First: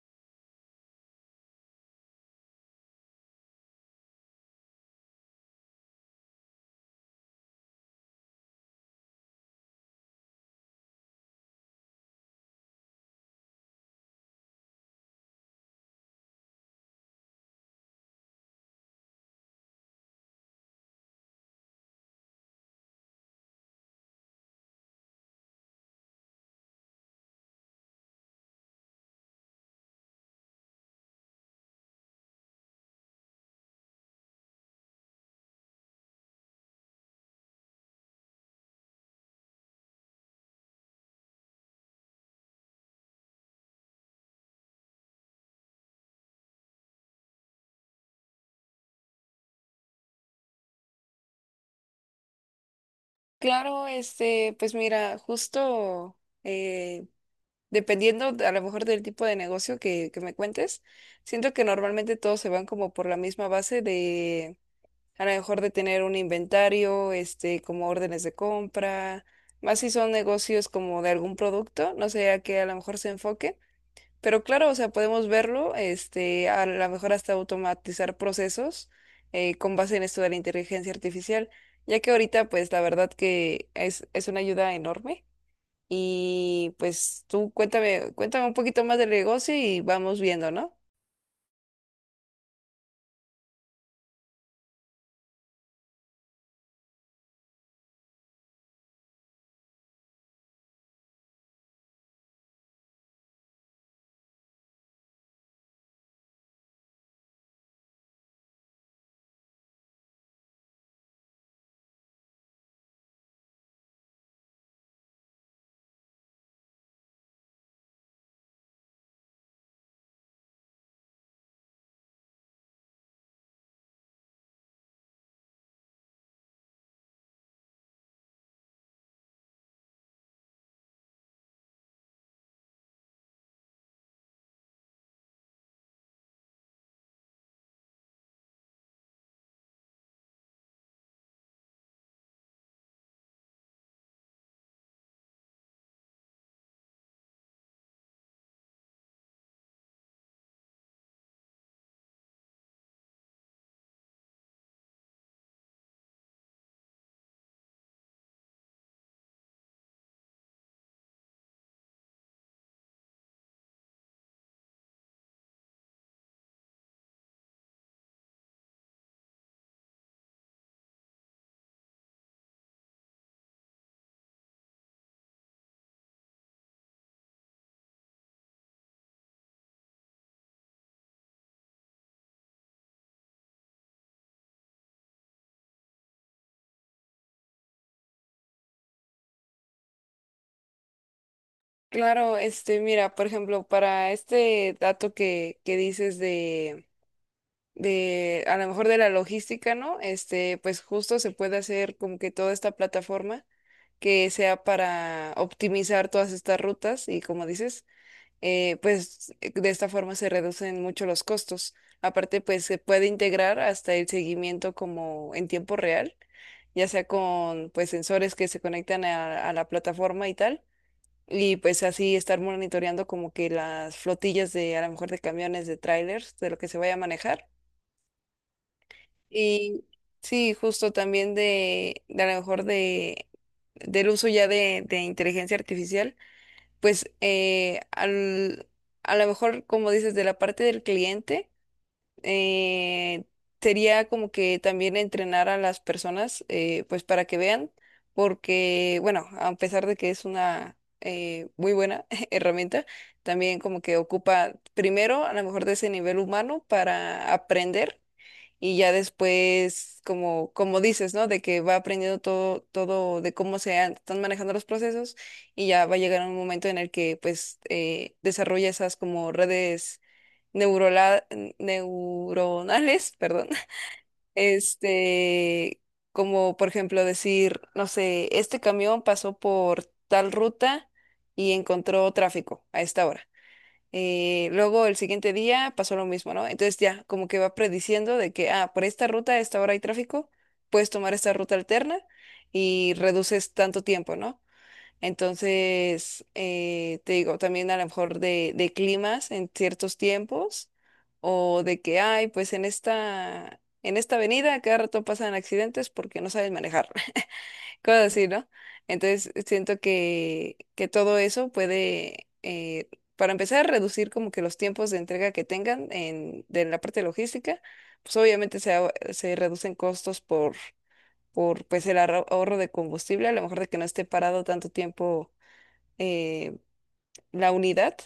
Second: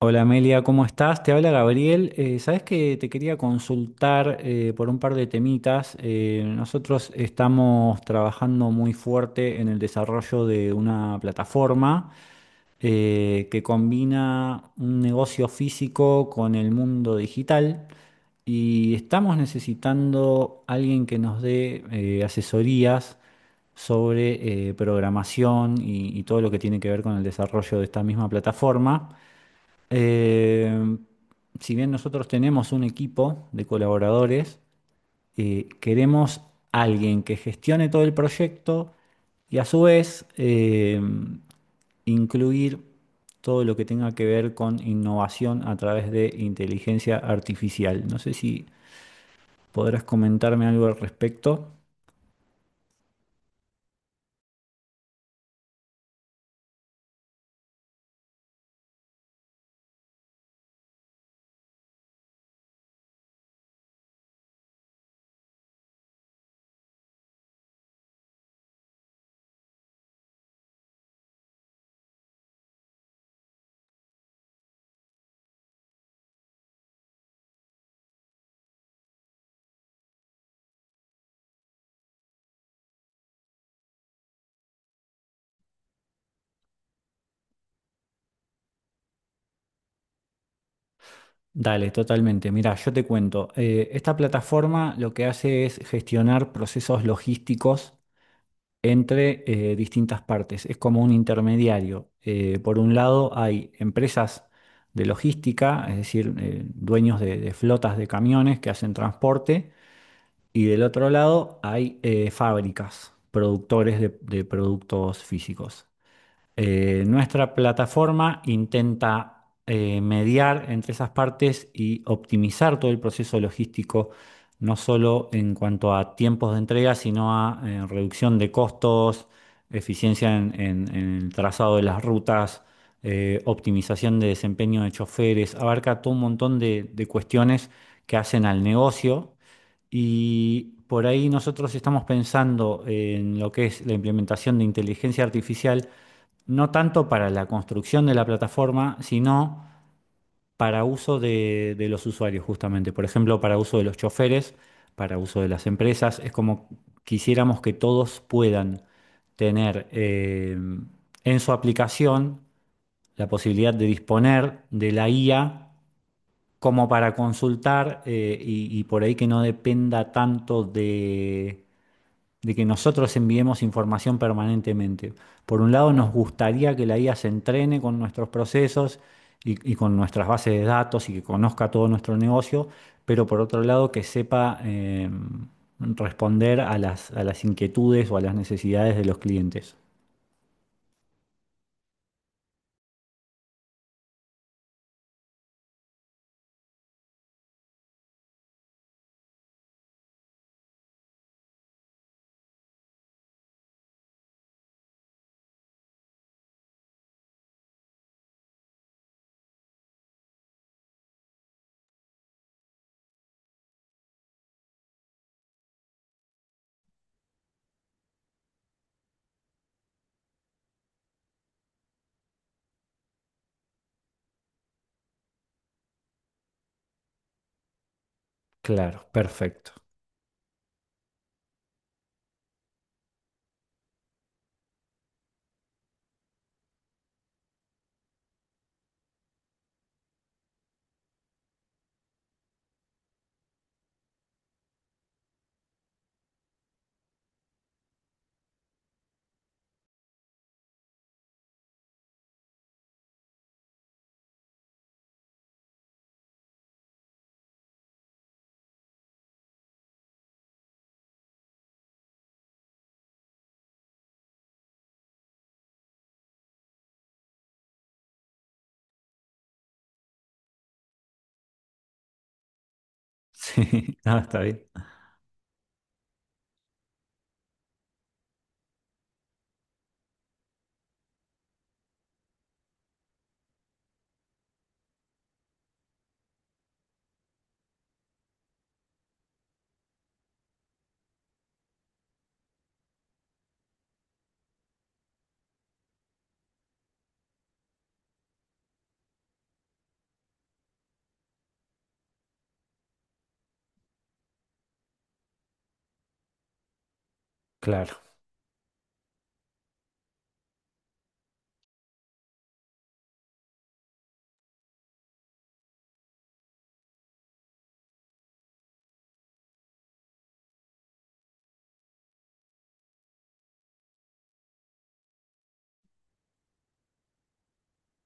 Hola Amelia, ¿cómo estás? Te habla Gabriel. Sabes que te quería consultar por un par de temitas. Nosotros estamos trabajando muy fuerte en el desarrollo de una plataforma que combina un negocio físico con el mundo digital y estamos necesitando alguien que nos dé asesorías sobre programación y todo lo que tiene que ver con el desarrollo de esta misma plataforma. Eh, si bien nosotros tenemos un equipo de colaboradores, queremos alguien que gestione todo el proyecto y a su vez incluir todo lo que tenga que ver con innovación a través de inteligencia artificial. No sé si podrás comentarme algo al respecto. Claro, este, pues mira, justo eh, dependiendo a lo mejor del tipo de negocio que me cuentes, siento que normalmente todos se van como por la misma base de a lo mejor de tener un inventario, este, como órdenes de compra, más si son negocios como de algún producto, no sé a qué a lo mejor se enfoque. Pero claro, o sea, podemos verlo, este, a lo mejor hasta automatizar procesos con base en esto de la inteligencia artificial, ya que ahorita, pues, la verdad que es una ayuda enorme. Y pues tú cuéntame, cuéntame un poquito más del negocio y vamos viendo, ¿no? Dale, totalmente. Mira, yo te cuento. Esta plataforma lo que hace es gestionar procesos logísticos entre distintas partes. Es como un intermediario. Por un lado hay empresas de logística, es decir, dueños de flotas de camiones que hacen transporte, y del otro lado hay fábricas, productores de productos físicos. Nuestra plataforma intenta mediar entre esas partes y optimizar todo el proceso logístico, no solo en cuanto a tiempos de entrega, sino a reducción de costos, eficiencia en el trazado de las rutas, optimización de desempeño de choferes, abarca todo un montón de cuestiones que hacen al negocio. Y por ahí nosotros estamos pensando en lo que es la implementación de inteligencia artificial no tanto para la construcción de la plataforma, sino para uso de los usuarios justamente. Por ejemplo, para uso de los choferes, para uso de las empresas. Es como quisiéramos que todos puedan tener en su aplicación la posibilidad de disponer de la IA como para consultar y por ahí que no dependa tanto de que nosotros enviemos información permanentemente. Por un lado, nos gustaría que la IA se entrene con nuestros procesos y con nuestras bases de datos y que conozca todo nuestro negocio, pero por otro lado, que sepa responder a las inquietudes o a las necesidades de los clientes. Claro, este, mira, por ejemplo, para este dato que dices a lo mejor de la logística, ¿no? Este, pues justo se puede hacer como que toda esta plataforma, que sea para optimizar todas estas rutas y como dices, de esta forma se reducen mucho los costos. Aparte, pues se puede integrar hasta el seguimiento como en tiempo real, ya sea con pues sensores que se conectan a la plataforma y tal. Y pues así estar monitoreando como que las flotillas de a lo mejor de camiones, de trailers, de lo que se vaya a manejar. Claro, perfecto. Y sí, justo también de a lo mejor de, del uso ya de inteligencia artificial pues a lo mejor, como dices, de la parte del cliente, eh, sería como que también entrenar a las personas, pues para que vean, porque, bueno, a pesar de que es una muy buena herramienta, también como que ocupa primero a lo mejor de ese nivel humano para aprender y ya después, como, como dices, ¿no? De que va aprendiendo todo, todo de cómo están manejando los procesos y ya va a llegar un momento en el que pues desarrolla esas como redes neurola- neuronales, perdón, Sí, no, está bien. este, como por ejemplo decir, no sé, este camión pasó por tal ruta y encontró tráfico a esta hora. Luego el siguiente día pasó lo mismo, ¿no? Entonces ya como que va prediciendo de que, ah, por esta ruta a esta hora hay tráfico, puedes tomar esta ruta alterna y reduces tanto tiempo, ¿no? Entonces, te digo, también a lo mejor de climas en ciertos tiempos o de que, ay, pues en en esta avenida cada rato pasan accidentes porque no sabes manejar Claro. cosas así, ¿no? Entonces siento que todo eso puede, para empezar, reducir como que los tiempos de entrega que tengan de la parte logística, pues obviamente se reducen costos por pues el ahorro de combustible, a lo mejor de que no esté parado tanto tiempo eh, la unidad.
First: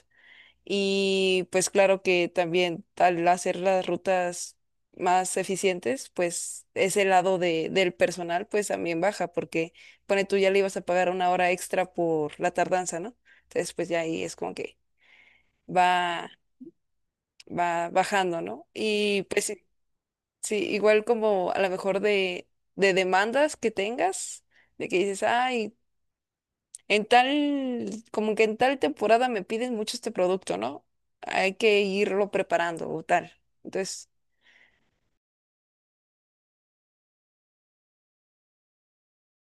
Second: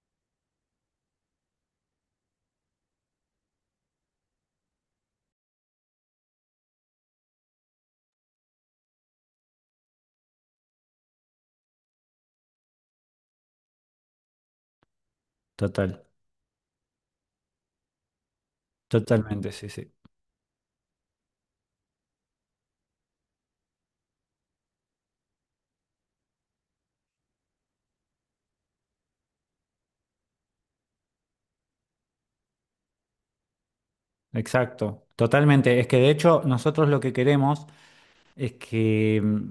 Y pues claro que también al hacer las rutas más eficientes, pues ese lado de, del personal pues también baja porque pone tú ya le ibas a pagar una hora extra por la tardanza, ¿no? Entonces pues ya ahí es como que Total, va, va bajando, ¿no? Y pues totalmente, sí, sí, sí. sí, igual como a lo mejor de demandas que tengas, de que dices, ay, en tal, como que en tal temporada me piden mucho este producto, ¿no? Hay que irlo preparando o tal. Entonces, Exacto, totalmente. Es que de hecho nosotros lo que queremos es que...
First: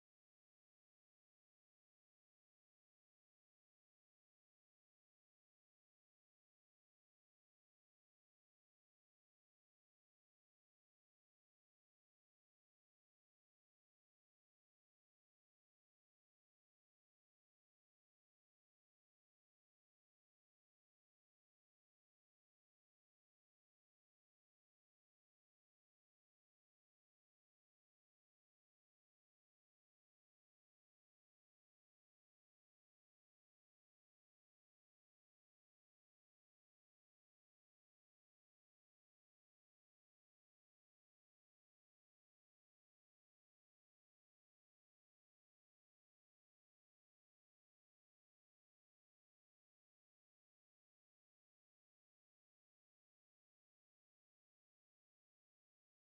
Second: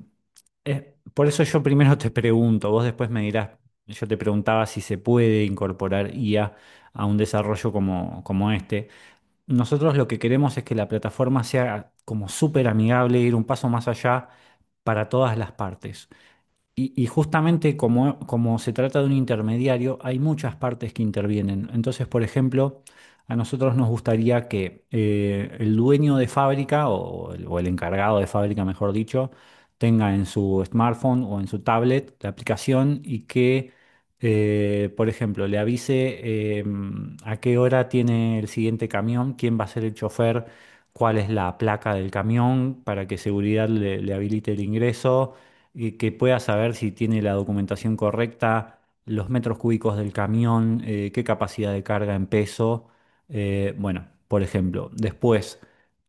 es- por eso yo primero te pregunto, vos después me dirás, yo te preguntaba si se puede incorporar IA a un desarrollo como este. Nosotros lo que queremos es que la plataforma sea como súper amigable, ir un paso más allá para todas las partes. Y justamente como se trata de un intermediario, hay muchas partes que intervienen. Entonces, por ejemplo, a nosotros nos gustaría que el dueño de fábrica o el encargado de fábrica, mejor dicho, tenga en su smartphone o en su tablet la aplicación y que, por ejemplo, le avise eh, a qué hora tiene el siguiente camión, quién va a ser el chofer, cuál es la placa del camión para que seguridad le habilite el ingreso, que pueda saber si tiene la documentación correcta, los metros cúbicos del camión, qué capacidad de carga en peso. Bueno, por ejemplo, después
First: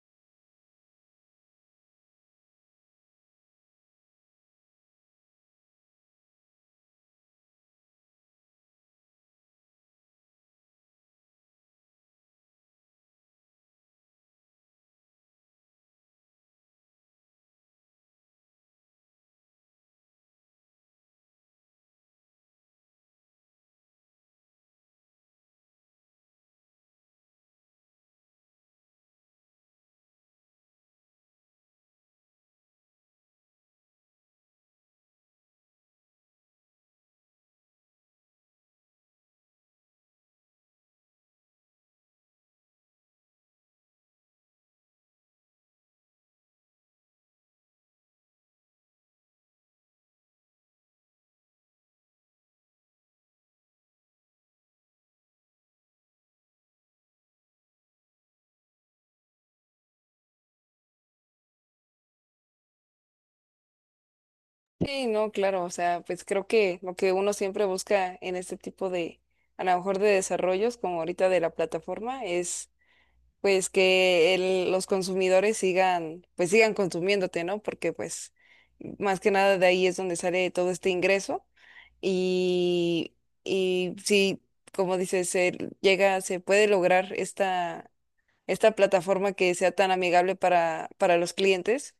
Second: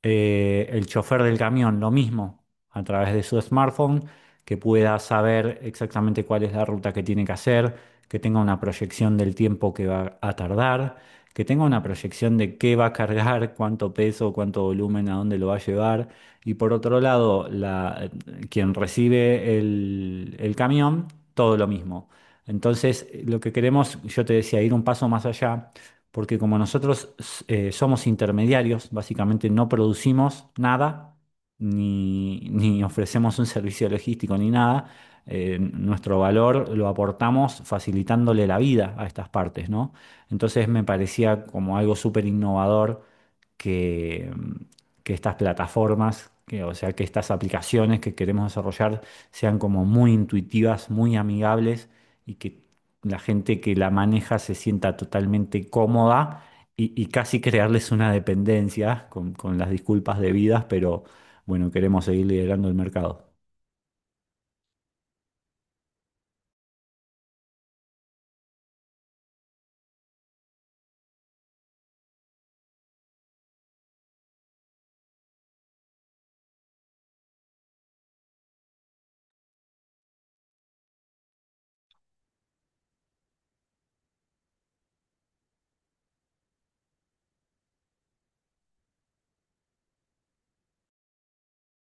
el chofer del camión, lo mismo, a través de su smartphone, que pueda saber exactamente cuál es la ruta que tiene que hacer, que tenga una proyección del tiempo que va a tardar, que tenga una proyección de qué va a cargar, cuánto peso, cuánto volumen, a dónde lo va a llevar. Y por otro lado, quien recibe el camión, todo lo mismo. Entonces, lo que queremos, yo te decía, ir un paso más allá, porque como nosotros somos intermediarios, básicamente no producimos nada, ni ofrecemos un servicio logístico, ni nada. Nuestro valor lo aportamos facilitándole la vida a estas partes, ¿no? Entonces, me parecía como algo súper innovador que, que estas plataformas, que, o sea, que estas aplicaciones que queremos desarrollar sean como muy intuitivas, muy amigables y que la gente que la maneja se sienta totalmente cómoda y casi crearles una dependencia con las disculpas debidas, pero bueno, queremos seguir liderando el mercado. sí, no, claro, o sea, pues creo que lo que uno siempre busca en este tipo de, a lo mejor de desarrollos, como ahorita de la plataforma, es pues que los consumidores sigan, pues sigan consumiéndote, ¿no? Porque pues más que nada de ahí es donde sale todo este ingreso y, y sí como dices, se llega, se puede lograr esta esta plataforma que sea tan amigable para los clientes,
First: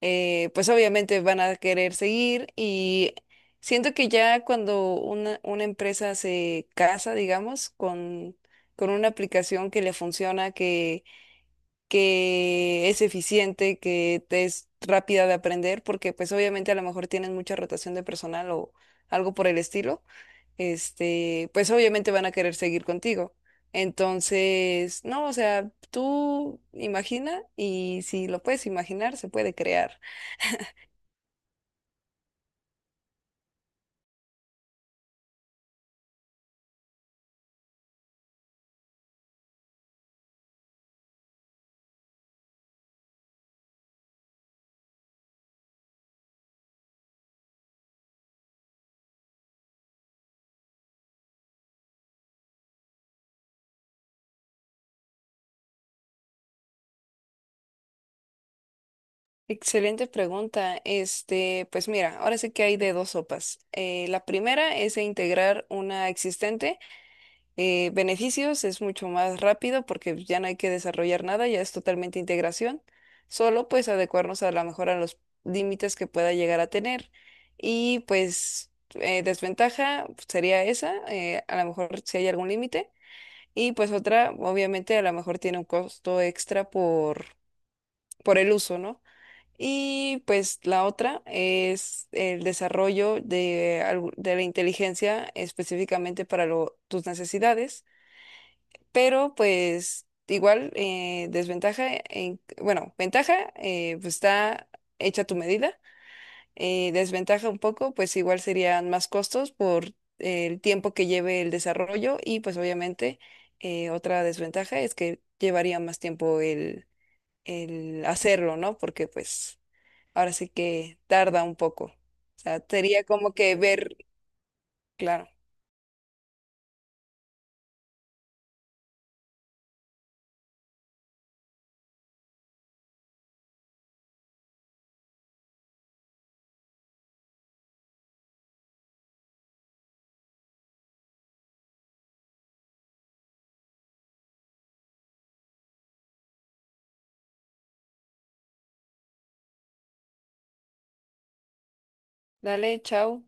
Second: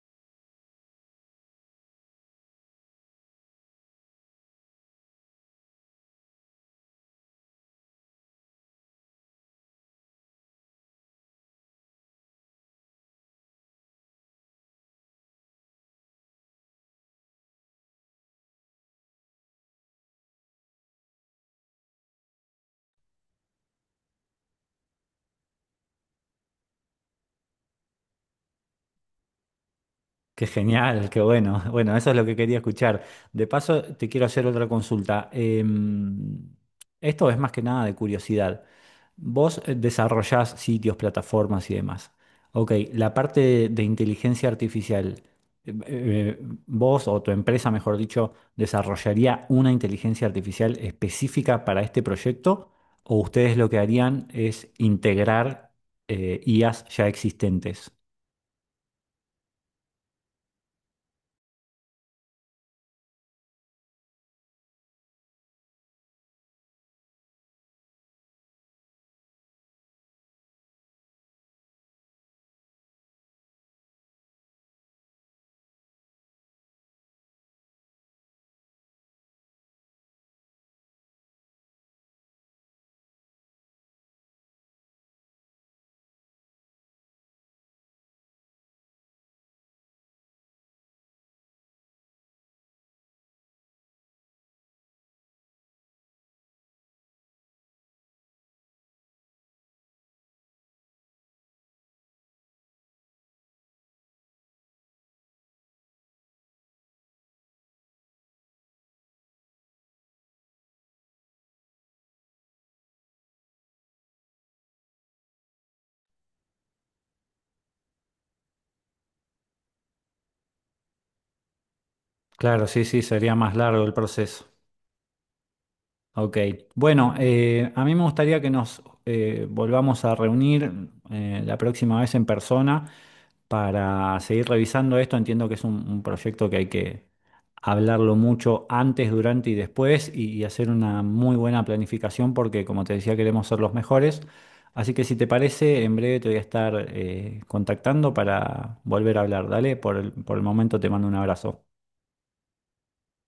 pues obviamente van a querer seguir y siento que ya cuando una empresa se casa, digamos, con una aplicación que le funciona, que es eficiente, que te es rápida de aprender, porque pues obviamente a lo mejor tienen mucha rotación de personal o algo por el estilo este, pues obviamente van a querer seguir contigo. Entonces, no, o sea, tú imagina y si lo puedes imaginar, se puede crear. Qué genial, qué bueno. Bueno, eso es lo que quería escuchar. De paso, te quiero hacer otra consulta. Em, Esto es más que nada de curiosidad. Vos desarrollás sitios, plataformas y demás. Ok, la parte de inteligencia artificial, em, eh, eh, vos o tu empresa, mejor dicho, ¿desarrollaría una inteligencia artificial específica para este proyecto? ¿O ustedes lo que harían es integrar IAs ya existentes? Excelente pregunta. Este, pues mira, ahora sí que hay de dos sopas. La primera es integrar una existente beneficios, es mucho más rápido porque ya no hay que desarrollar nada, ya es totalmente integración, solo pues adecuarnos a la mejor a los límites que pueda llegar a tener. Y pues desventaja sería esa, a lo mejor si hay algún límite. Y pues otra, obviamente a lo mejor tiene un costo extra por el uso, ¿no? Y pues la otra es el desarrollo de, de la inteligencia específicamente para tus necesidades pero pues igual desventaja, en, bueno, ventaja, pues está hecha tu medida, desventaja un poco, pues igual serían más costos por el tiempo que lleve el desarrollo y pues obviamente otra desventaja es que llevaría más tiempo el hacerlo, ¿no? Porque pues ahora sí que tarda un poco. O sea, Claro, sí, sí, sería como sería más que largo el ver, proceso. claro. Ok. Bueno, a mí me gustaría que nos volvamos a reunir la próxima vez en persona para seguir revisando esto. Entiendo que es un proyecto que hay que hablarlo mucho antes, durante y después y hacer una muy buena planificación porque, como te decía, queremos ser los mejores. Así que si te parece, en breve te voy a estar contactando para volver a hablar. Dale, por el momento te mando un abrazo. Dale, chao.